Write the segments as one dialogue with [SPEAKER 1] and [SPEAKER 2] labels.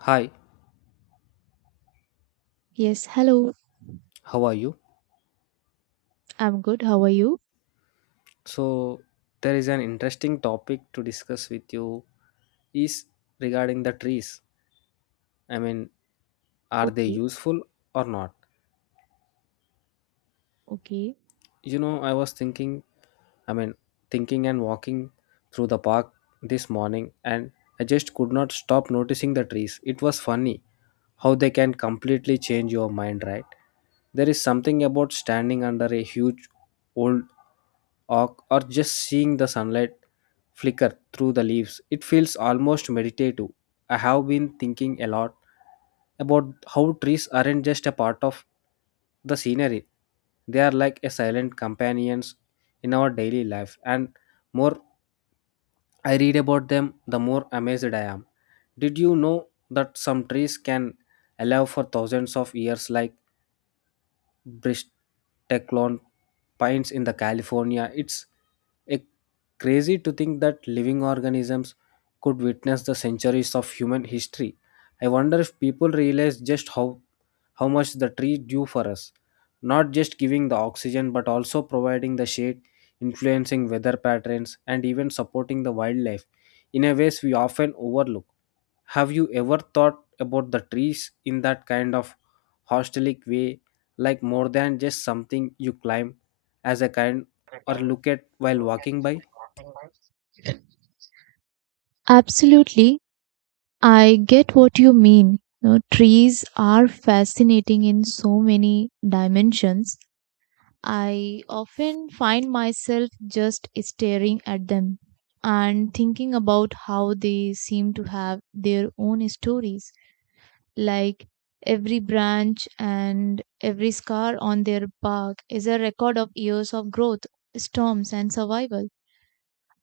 [SPEAKER 1] Hi,
[SPEAKER 2] Yes, hello.
[SPEAKER 1] how are you?
[SPEAKER 2] I'm good. How are you?
[SPEAKER 1] So, there is an interesting topic to discuss with you is regarding the trees. I mean, are they
[SPEAKER 2] Okay,
[SPEAKER 1] useful or not?
[SPEAKER 2] okay.
[SPEAKER 1] You know, I was thinking, I mean, thinking and walking through the park this morning and I just could not stop noticing the trees. It was funny how they can completely change your mind, right? There is something about standing under a huge old or just seeing the sunlight flicker through the leaves. It feels almost meditative. I have been thinking a lot about how trees aren't just a part of the scenery, they are like a silent companions in our daily life. And more I read about them, the more amazed I am. Did you know that some trees can allow for thousands of years, like bristlecone pines in the California. It's a crazy to think that living organisms could witness the centuries of human history. I wonder if people realize just how much the tree do for us, not just giving the oxygen but also providing the shade, influencing weather patterns and even supporting the wildlife in a ways we often overlook. Have you ever thought about the trees in that kind of holistic way, like more than just something you climb as a kind or look at while walking by?
[SPEAKER 2] Absolutely. I get what you mean. You know, trees are fascinating in so many dimensions. I often find myself just staring at them and thinking about how they seem to have their own stories, like every branch and every scar on their bark is a record of years of growth, storms, and survival.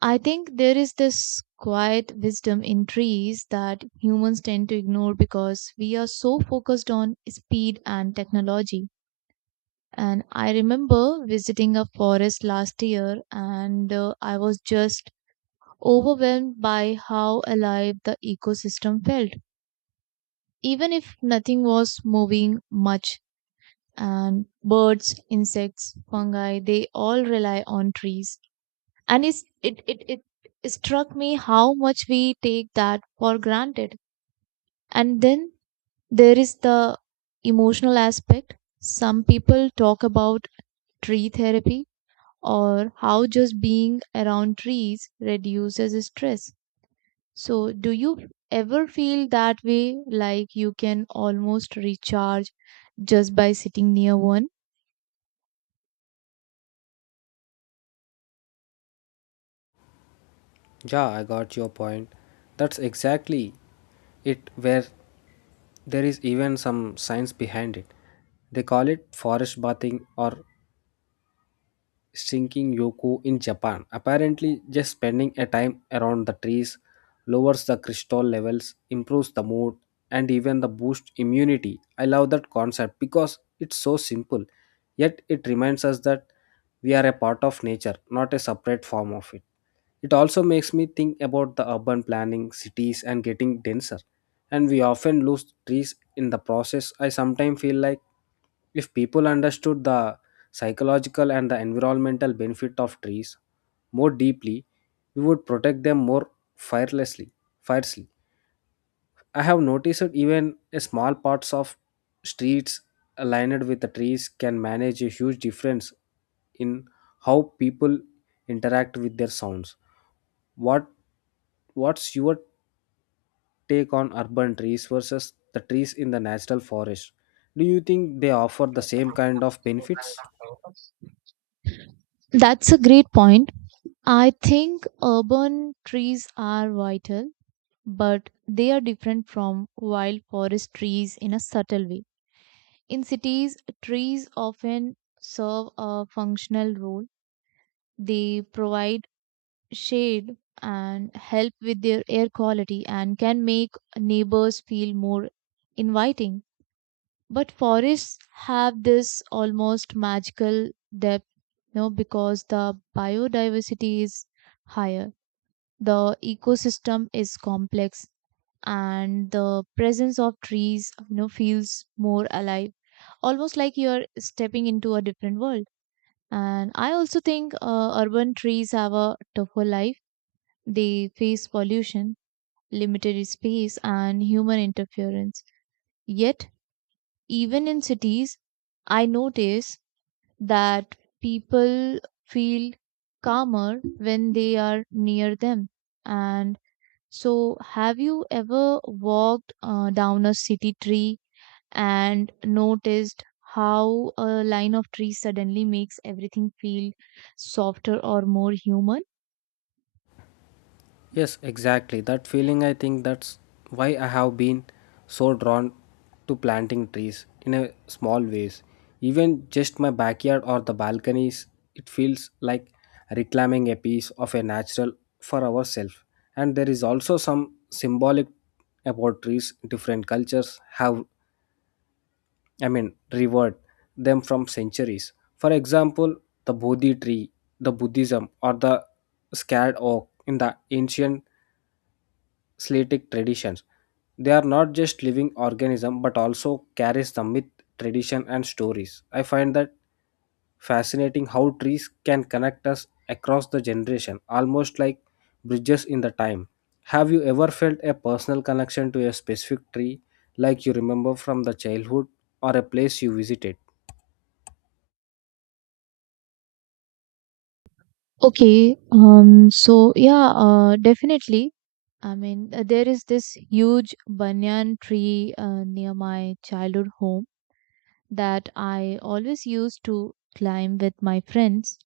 [SPEAKER 2] I think there is this quiet wisdom in trees that humans tend to ignore because we are so focused on speed and technology. And I remember visiting a forest last year and I was just overwhelmed by how alive the ecosystem felt. Even if nothing was moving much, and birds, insects, fungi, they all rely on trees. And it's, it struck me how much we take that for granted. And then there is the emotional aspect. Some people talk about tree therapy or how just being around trees reduces stress. So do you ever feel that way, like you can almost recharge just by sitting near one?
[SPEAKER 1] Yeah, I got your point. That's exactly it, where there is even some science behind it. They call it forest bathing or sinking Yoku in Japan. Apparently, just spending a time around the trees lowers the crystal levels, improves the mood, and even the boost immunity. I love that concept because it's so simple, yet it reminds us that we are a part of nature, not a separate form of it. It also makes me think about the urban planning, cities, and getting denser. And we often lose trees in the process. I sometimes feel like if people understood the psychological and the environmental benefit of trees more deeply, we would protect them more fearlessly. Fiercely. I have noticed that even a small parts of streets aligned with the trees can manage a huge difference in how people interact with their sounds. What what's your take on urban trees versus the trees in the natural forest? Do you think they offer the same kind of benefits?
[SPEAKER 2] That's a great point. I think urban trees are vital, but they are different from wild forest trees in a subtle way. In cities, trees often serve a functional role. They provide shade and help with their air quality and can make neighbors feel more inviting. But forests have this almost magical depth, you know, because the biodiversity is higher. The ecosystem is complex and the presence of trees, you know, feels more alive, almost like you're stepping into a different world. And I also think urban trees have a tougher life. They face pollution, limited space and human interference. Yet even in cities, I notice that people feel calmer when they are near them. And so have you ever walked down a city tree and noticed how a line of trees suddenly makes everything feel softer or more human?
[SPEAKER 1] Yes, exactly. That feeling, I think that's why I have been so drawn to planting trees in a small ways. Even just my backyard or the balconies, it feels like reclaiming a piece of a natural for ourselves. And there is also some symbolic about trees different cultures have, I mean, revered them from centuries. For example, the Bodhi tree, the Buddhism, or the scared oak in the ancient Slatic traditions. They are not just living organism but also carries the myth, tradition and stories. I find that fascinating how trees can connect us across the generation, almost like bridges in the time. Have you ever felt a personal connection to a specific tree like you remember from the childhood or a place you visited?
[SPEAKER 2] Okay, so yeah, definitely. I mean, there is this huge banyan tree near my childhood home that I always used to climb with my friends.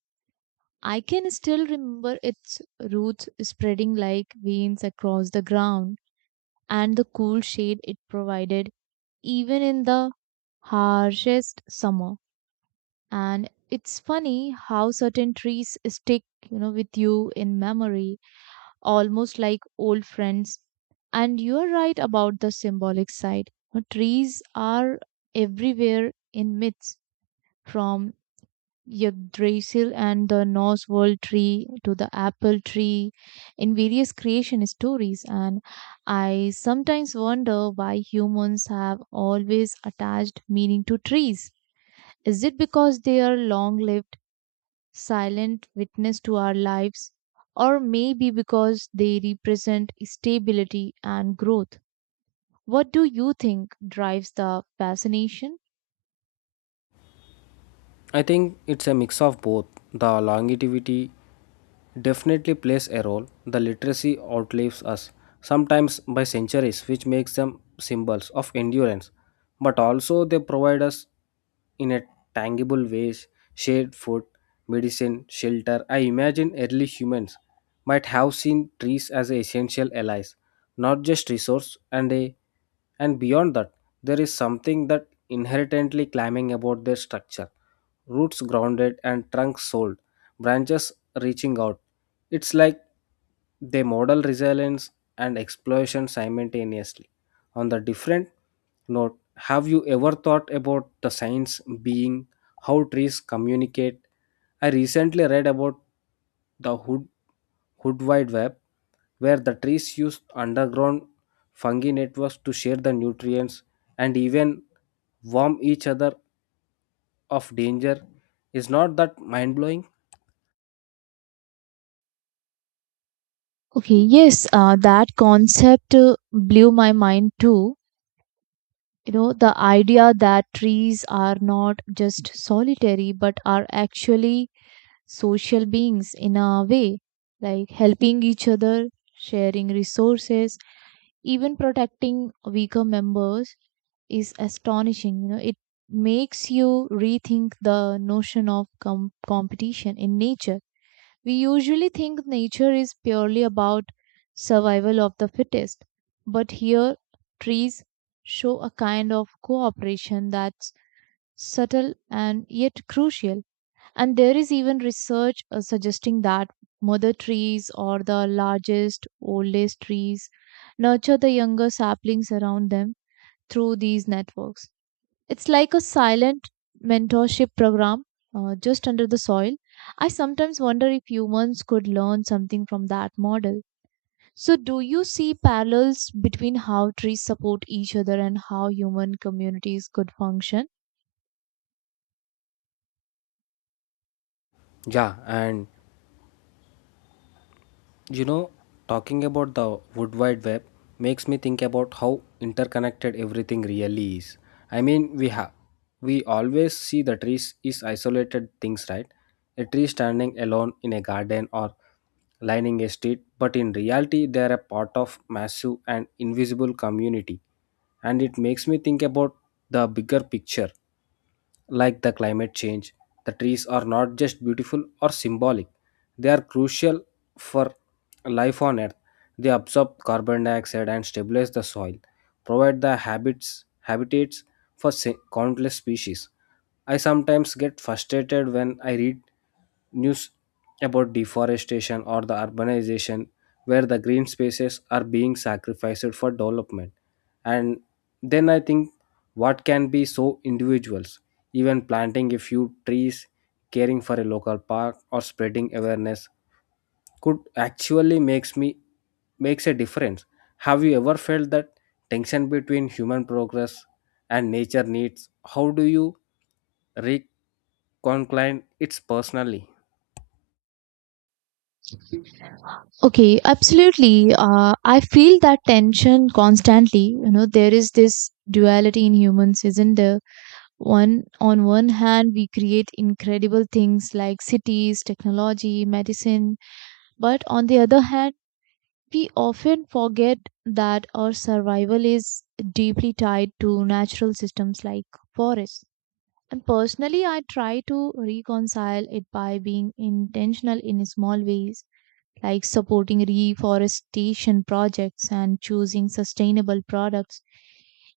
[SPEAKER 2] I can still remember its roots spreading like veins across the ground and the cool shade it provided even in the harshest summer. And it's funny how certain trees stick, you know, with you in memory, almost like old friends. And you're right about the symbolic side. You Trees are everywhere in myths, from Yggdrasil and the Norse world tree to the apple tree in various creation stories. And I sometimes wonder why humans have always attached meaning to trees. Is it because they are long lived, silent witness to our lives? Or maybe because they represent stability and growth? What do you think drives the fascination?
[SPEAKER 1] I think it's a mix of both. The longevity definitely plays a role. The literacy outlives us, sometimes by centuries, which makes them symbols of endurance. But also, they provide us in a tangible ways shade, food, medicine, shelter. I imagine early humans might have seen trees as essential allies, not just resource, and a and beyond that, there is something that inherently climbing about their structure roots grounded and trunks sold, branches reaching out. It's like they model resilience and exploration simultaneously. On the different note, have you ever thought about the science being how trees communicate? I recently read about the hood wide web, where the trees use underground fungi networks to share the nutrients and even warm each other of danger is not that mind blowing.
[SPEAKER 2] Okay, yes, that concept blew my mind too. You know, the idea that trees are not just solitary but are actually social beings in a way, like helping each other, sharing resources, even protecting weaker members is astonishing. You know, it makes you rethink the notion of competition in nature. We usually think nature is purely about survival of the fittest, but here trees show a kind of cooperation that's subtle and yet crucial. And there is even research suggesting that mother trees or the largest, oldest trees nurture the younger saplings around them through these networks. It's like a silent mentorship program, just under the soil. I sometimes wonder if humans could learn something from that model. So, do you see parallels between how trees support each other and how human communities could function?
[SPEAKER 1] Yeah, and you know, talking about the Wood Wide Web makes me think about how interconnected everything really is. I mean, we always see the trees is isolated things, right? A tree standing alone in a garden or lining a street, but in reality, they are a part of massive and invisible community. And it makes me think about the bigger picture like the climate change, the trees are not just beautiful or symbolic, they are crucial for life on earth. They absorb carbon dioxide and stabilize the soil, provide the habits habitats for countless species. I sometimes get frustrated when I read news about deforestation or the urbanization where the green spaces are being sacrificed for development and then I think what can be so individuals, even planting a few trees, caring for a local park or spreading awareness could actually makes a difference. Have you ever felt that tension between human progress and nature needs? How do you reconcile it personally?
[SPEAKER 2] Okay, absolutely. I feel that tension constantly. You know, there is this duality in humans, isn't there? One on one hand, we create incredible things like cities, technology, medicine, but on the other hand, we often forget that our survival is deeply tied to natural systems like forests. And personally, I try to reconcile it by being intentional in small ways, like supporting reforestation projects and choosing sustainable products,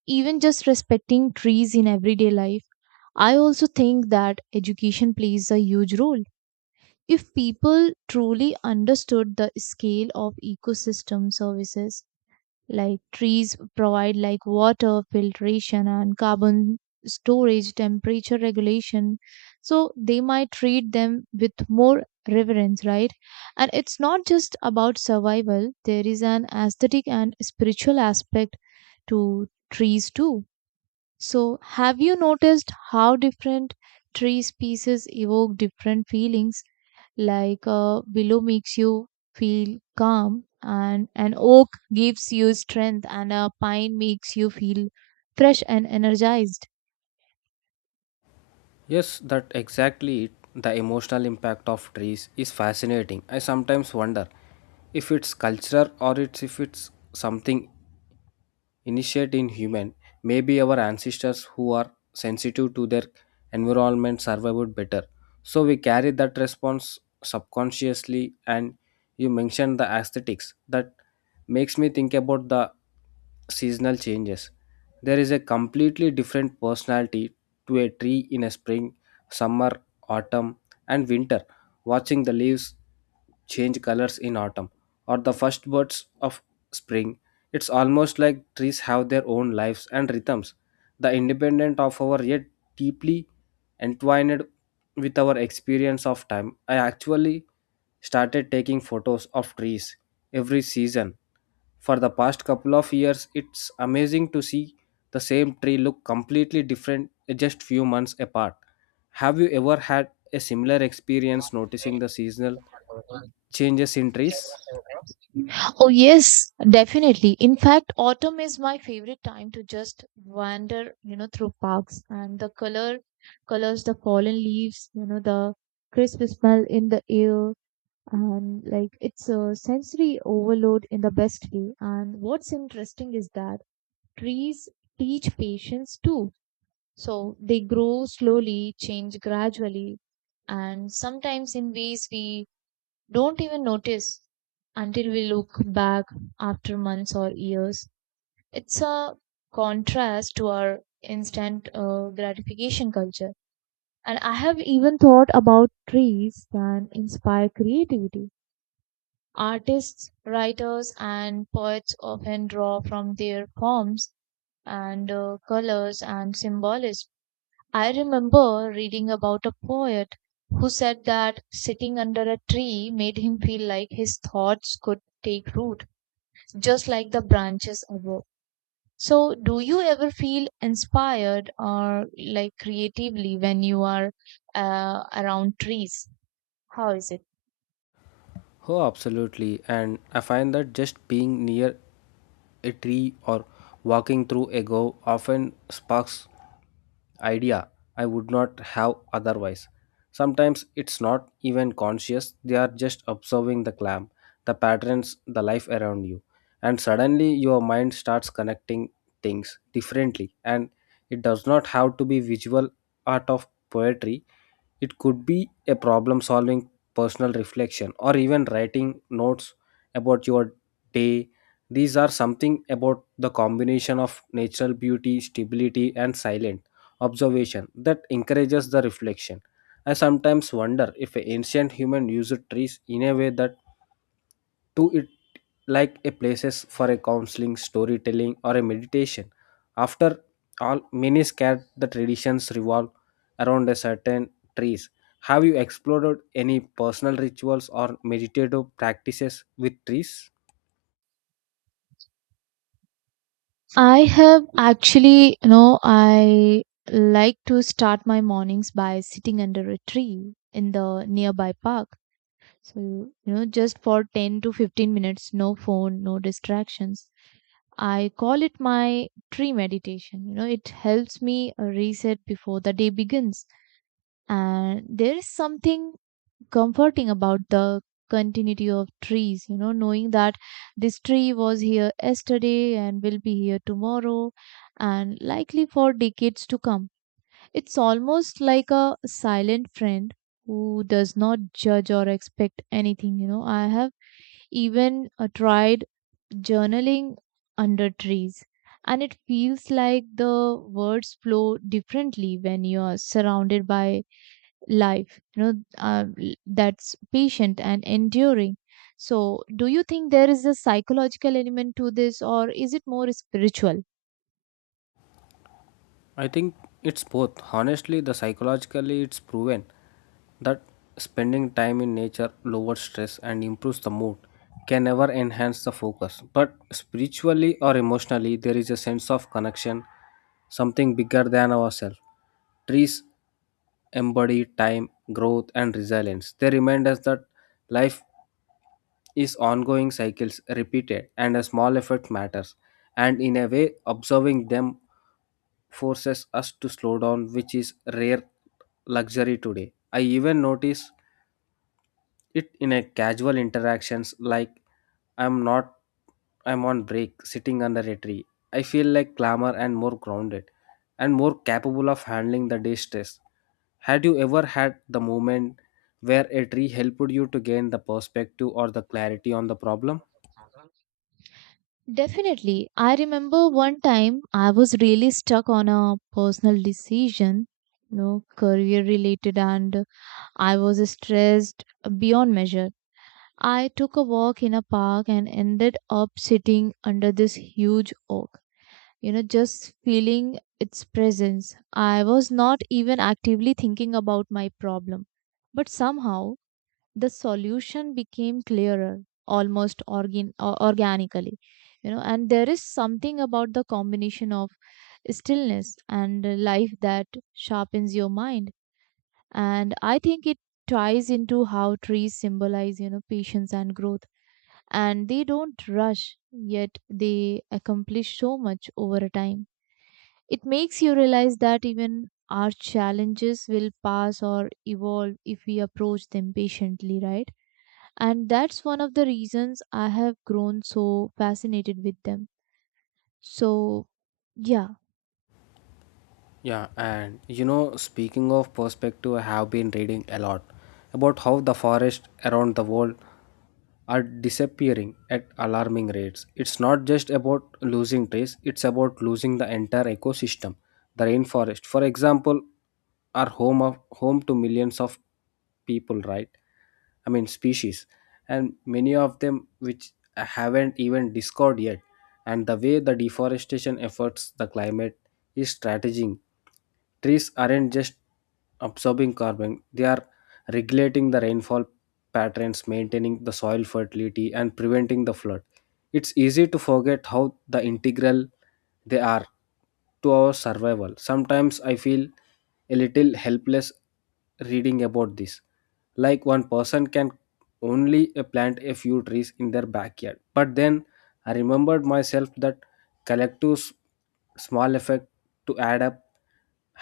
[SPEAKER 2] even just respecting trees in everyday life. I also think that education plays a huge role. If people truly understood the scale of ecosystem services, like trees provide, like water filtration and carbon storage, temperature regulation, so they might treat them with more reverence, right? And it's not just about survival. There is an aesthetic and spiritual aspect to trees too. So have you noticed how different tree species evoke different feelings, like a willow makes you feel calm and an oak gives you strength and a pine makes you feel fresh and energized?
[SPEAKER 1] Yes, that exactly it. The emotional impact of trees is fascinating. I sometimes wonder if it's culture or it's if it's something initiate in human maybe our ancestors who are sensitive to their environment survived better so we carry that response subconsciously and you mentioned the aesthetics that makes me think about the seasonal changes there is a completely different personality to a tree in a spring summer autumn and winter watching the leaves change colors in autumn or the first birds of spring it's almost like trees have their own lives and rhythms, the independent of our yet deeply entwined with our experience of time. I actually started taking photos of trees every season. For the past couple of years, it's amazing to see the same tree look completely different just few months apart. Have you ever had a similar experience noticing the seasonal changes in trees?
[SPEAKER 2] Oh yes, definitely. In fact, autumn is my favorite time to just wander, you know, through parks and the colors, the fallen leaves, you know, the crisp smell in the air, and like it's a sensory overload in the best way. And what's interesting is that trees teach patience too. So they grow slowly, change gradually, and sometimes in ways we don't even notice until we look back after months or years. It's a contrast to our instant gratification culture. And I have even thought about trees that inspire creativity. Artists, writers, and poets often draw from their forms and colors and symbolism. I remember reading about a poet who said that sitting under a tree made him feel like his thoughts could take root, just like the branches above. So, do you ever feel inspired or like creatively when you are around trees? How is it?
[SPEAKER 1] Oh, absolutely. And I find that just being near a tree or walking through a go often sparks idea I would not have otherwise. Sometimes it's not even conscious, they are just observing the clam, the patterns, the life around you. And suddenly your mind starts connecting things differently. And it does not have to be visual art of poetry, it could be a problem solving personal reflection, or even writing notes about your day. These are something about the combination of natural beauty, stability, and silent observation that encourages the reflection. I sometimes wonder if ancient humans used trees in a way that to it like a places for a counseling storytelling or a meditation after all many scared the traditions revolve around a certain trees have you explored any personal rituals or meditative practices with trees
[SPEAKER 2] I have actually. You know, I like to start my mornings by sitting under a tree in the nearby park. So, you know, just for 10 to 15 minutes, no phone, no distractions. I call it my tree meditation. You know, it helps me reset before the day begins. And there is something comforting about the continuity of trees, you know, knowing that this tree was here yesterday and will be here tomorrow and likely for decades to come. It's almost like a silent friend who does not judge or expect anything. You know, I have even tried journaling under trees. And it feels like the words flow differently when you are surrounded by life, you know, that's patient and enduring. So, do you think there is a psychological element to this, or is it more spiritual?
[SPEAKER 1] I think it's both. Honestly, the psychologically it's proven that spending time in nature lowers stress and improves the mood, can never enhance the focus. But spiritually or emotionally, there is a sense of connection, something bigger than ourselves. Trees embody time, growth, and resilience. They remind us that life is ongoing cycles repeated and a small effort matters. And in a way, observing them forces us to slow down, which is rare luxury today. I even notice it in a casual interactions like I'm not I'm on break sitting under a tree. I feel like calmer and more grounded and more capable of handling the day stress. Had you ever had the moment where a tree helped you to gain the perspective or the clarity on the problem?
[SPEAKER 2] Definitely. I remember one time I was really stuck on a personal decision, you know, career related, and I was stressed beyond measure. I took a walk in a park and ended up sitting under this huge oak, you know, just feeling its presence. I was not even actively thinking about my problem, but somehow the solution became clearer, almost organically. You know, and there is something about the combination of stillness and life that sharpens your mind. And I think it ties into how trees symbolize, you know, patience and growth, and they don't rush, yet they accomplish so much over a time. It makes you realize that even our challenges will pass or evolve if we approach them patiently, right? And that's one of the reasons I have grown so fascinated with them. So, yeah.
[SPEAKER 1] Yeah, and you know, speaking of perspective, I have been reading a lot about how the forests around the world are disappearing at alarming rates. It's not just about losing trees, it's about losing the entire ecosystem. The rainforest, for example, are home to millions of people, right? I mean species. And many of them which haven't even discovered yet. And the way the deforestation affects the climate is strategic. Trees aren't just absorbing carbon, they are regulating the rainfall patterns, maintaining the soil fertility, and preventing the flood. It's easy to forget how the integral they are to our survival. Sometimes I feel a little helpless reading about this. Like one person can only plant a few trees in their backyard. But then I remembered myself that collective small effect to add up.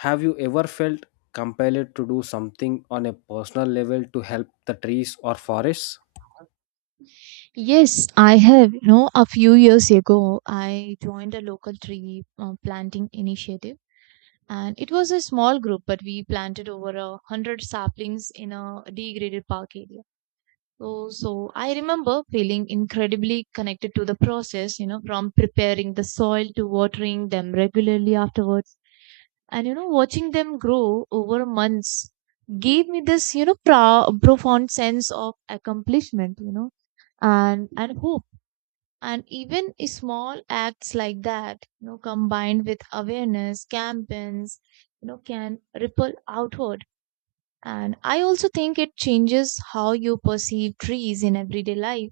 [SPEAKER 1] Have you ever felt compelled to do something on a personal level to help the trees or forests?
[SPEAKER 2] Yes, I have. You know, a few years ago, I joined a local tree planting initiative, and it was a small group, but we planted over a hundred saplings in a degraded park area. So, I remember feeling incredibly connected to the process. You know, from preparing the soil to watering them regularly afterwards, and you know, watching them grow over months gave me this, you know, profound sense of accomplishment. You know, and hope. And even small acts like that, you know, combined with awareness campaigns, you know, can ripple outward. And I also think it changes how you perceive trees in everyday life.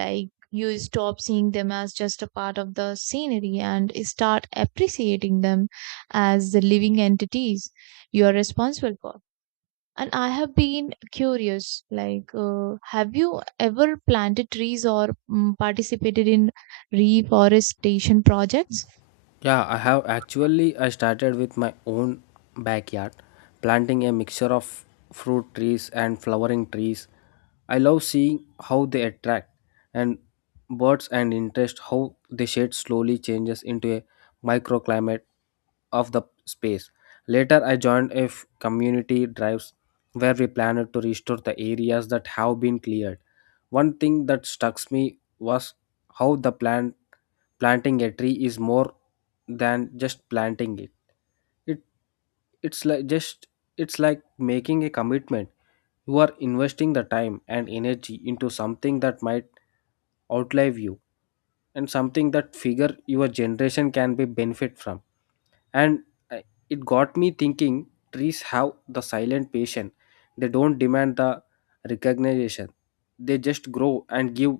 [SPEAKER 2] Like you stop seeing them as just a part of the scenery and start appreciating them as the living entities you are responsible for. And I have been curious, like, have you ever planted trees or participated in reforestation projects?
[SPEAKER 1] Yeah, I have actually I started with my own backyard, planting a mixture of fruit trees and flowering trees. I love seeing how they attract and birds and interest how the shade slowly changes into a microclimate of the space. Later I joined a community drives where we planned to restore the areas that have been cleared. One thing that struck me was how the planting a tree is more than just planting it. It it's like just it's like making a commitment. You are investing the time and energy into something that might outlive you and something that figure your generation can be benefit from and uh, it got me thinking trees have the silent patient they don't demand the recognition they just grow and give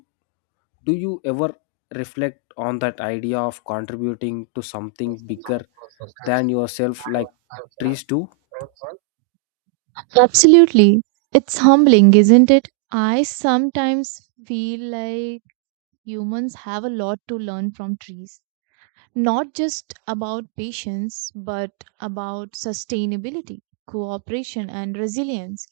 [SPEAKER 1] do you ever reflect on that idea of contributing to something bigger than yourself like trees do
[SPEAKER 2] Absolutely. It's humbling, isn't it? I sometimes feel like humans have a lot to learn from trees, not just about patience, but about sustainability, cooperation, and resilience.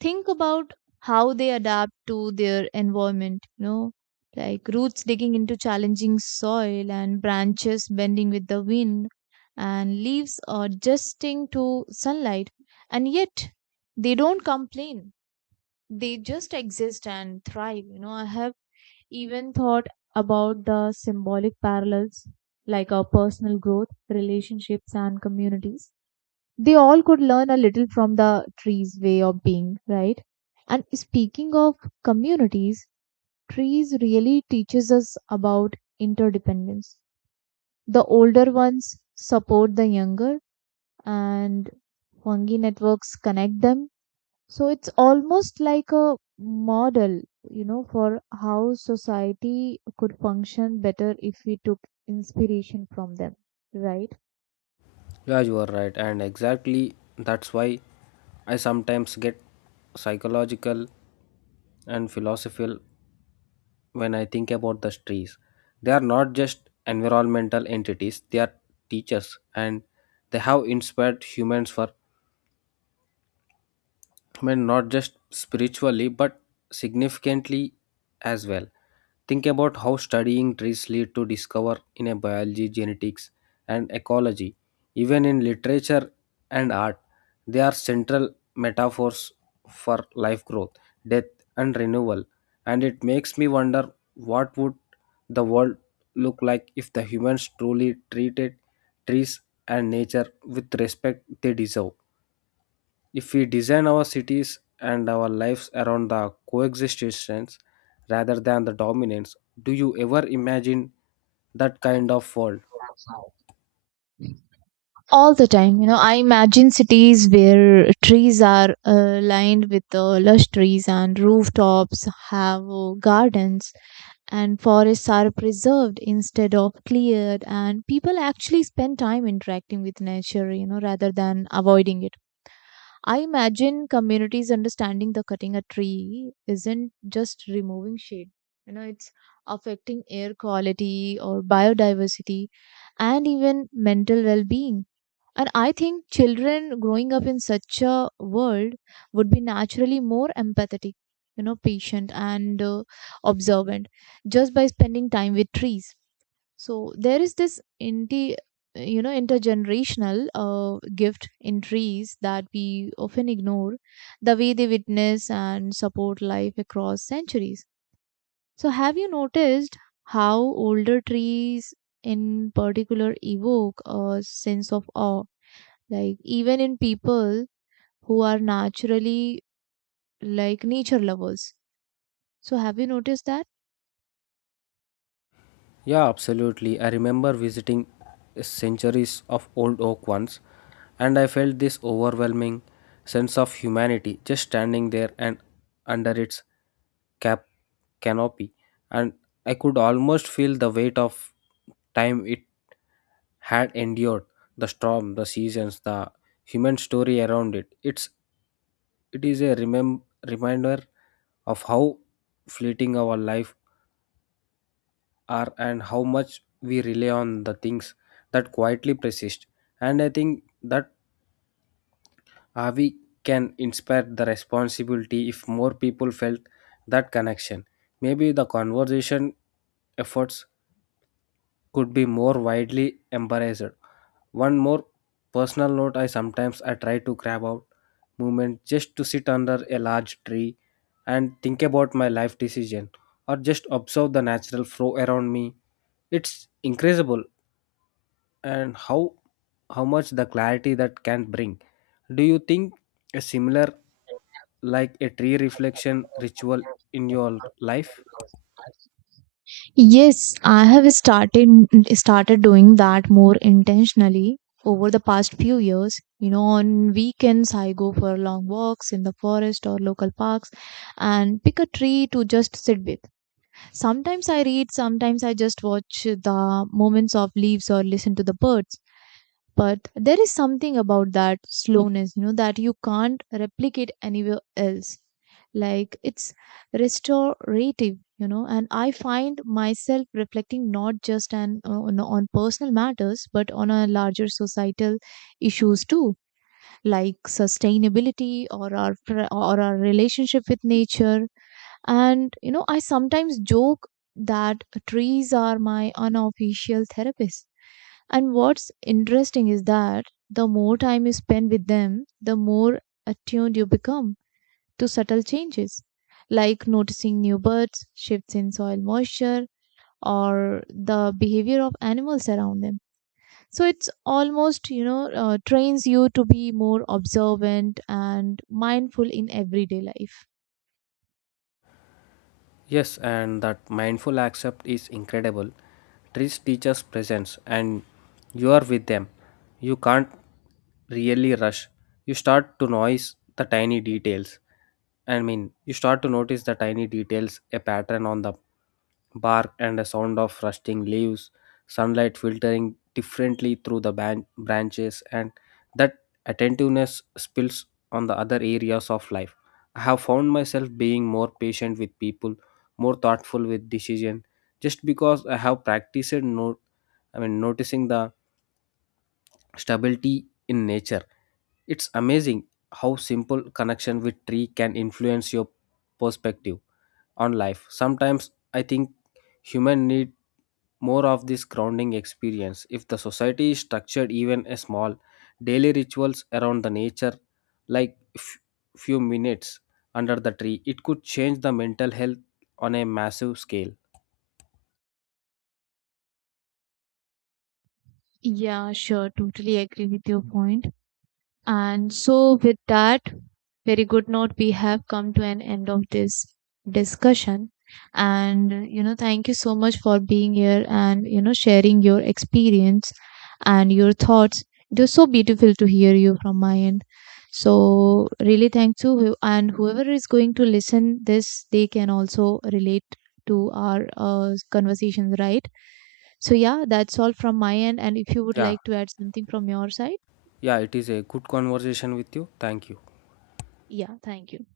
[SPEAKER 2] Think about how they adapt to their environment, you know, like roots digging into challenging soil and branches bending with the wind and leaves adjusting to sunlight. And yet they don't complain. They just exist and thrive. You know, I have even thought about the symbolic parallels, like our personal growth, relationships, and communities, they all could learn a little from the tree's way of being, right? And speaking of communities, trees really teaches us about interdependence. The older ones support the younger and fungi networks connect them. So it's almost like a model, you know, for how society could function better if we took inspiration from them, right?
[SPEAKER 1] yeah you are right and exactly that's why I sometimes get psychological and philosophical when I think about the trees, they are not just environmental entities, they are teachers and they have inspired humans for I mean, not just spiritually, but significantly as well. Think about how studying trees lead to discover in a biology, genetics, and ecology. Even in literature and art, they are central metaphors for life growth, death, and renewal. And it makes me wonder what would the world look like if the humans truly treated trees and nature with respect they deserve. If we design our cities and our lives around the coexistence rather than the dominance, do you ever imagine that kind of world?
[SPEAKER 2] All the time. You know, I imagine cities where trees are lined with lush trees and rooftops have gardens and forests are preserved instead of cleared and people actually spend time interacting with nature, you know, rather than avoiding it. I imagine communities understanding the cutting a tree isn't just removing shade. You know, it's affecting air quality or biodiversity and even mental well-being. And I think children growing up in such a world would be naturally more empathetic, you know, patient and observant just by spending time with trees. So there is this inti you know intergenerational gift in trees that we often ignore, the way they witness and support life across centuries. So have you noticed how older trees in particular evoke a sense of awe, like even in people who are naturally like nature lovers. So have you noticed that?
[SPEAKER 1] Yeah, absolutely. I remember visiting centuries of old oak once, and I felt this overwhelming sense of humanity just standing there and under its cap canopy, and I could almost feel the weight of time it had endured, the storm, the seasons, the human story around it. It is a reminder of how fleeting our life are and how much we rely on the things that quietly persist. And I think that Avi can inspire the responsibility if more people felt that connection. Maybe the conversation efforts could be more widely embraced. One more personal note I sometimes I try to grab out moment just to sit under a large tree and think about my life decision or just observe the natural flow around me. It's incredible and how much the clarity that can bring. Do you think a similar like a tree reflection ritual in your life?
[SPEAKER 2] Yes, I have started doing that more intentionally over the past few years. You know, on weekends I go for long walks in the forest or local parks and pick a tree to just sit with. Sometimes I read, sometimes I just watch the movements of leaves or listen to the birds. But there is something about that slowness, you know, that you can't replicate anywhere else. Like it's restorative. You know, and I find myself reflecting not just on personal matters but on a larger societal issues too, like sustainability or or our relationship with nature. And you know I sometimes joke that trees are my unofficial therapist. And what's interesting is that the more time you spend with them, the more attuned you become to subtle changes, like noticing new birds, shifts in soil moisture, or the behavior of animals around them. So it's almost, you know, trains you to be more observant and mindful in everyday life.
[SPEAKER 1] Yes, and that mindful accept is incredible. Trees teach us presence, and you are with them. You can't really rush. You start to notice the tiny details. I mean, you start to notice the tiny details, a pattern on the bark and the sound of rusting leaves, sunlight filtering differently through the branches, and that attentiveness spills on the other areas of life. I have found myself being more patient with people more thoughtful with decision just because I have practiced no I mean noticing the stability in nature it's amazing how simple connection with tree can influence your perspective on life sometimes I think human need more of this grounding experience if the society is structured even a small daily rituals around the nature like few minutes under the tree it could change the mental health on a massive scale
[SPEAKER 2] Yeah, sure, totally agree with your point. And so, with that very good note, we have come to an end of this discussion. And, you know, thank you so much for being here and, you know, sharing your experience and your thoughts. It was so beautiful to hear you from my end. So, really, thank you. And whoever is going to listen this, they can also relate to our conversations, right? So, yeah, that's all from my end. And if you would
[SPEAKER 1] yeah
[SPEAKER 2] like to add something from your side,
[SPEAKER 1] Yeah, it is a good conversation with you. Thank you.
[SPEAKER 2] yeah, thank you.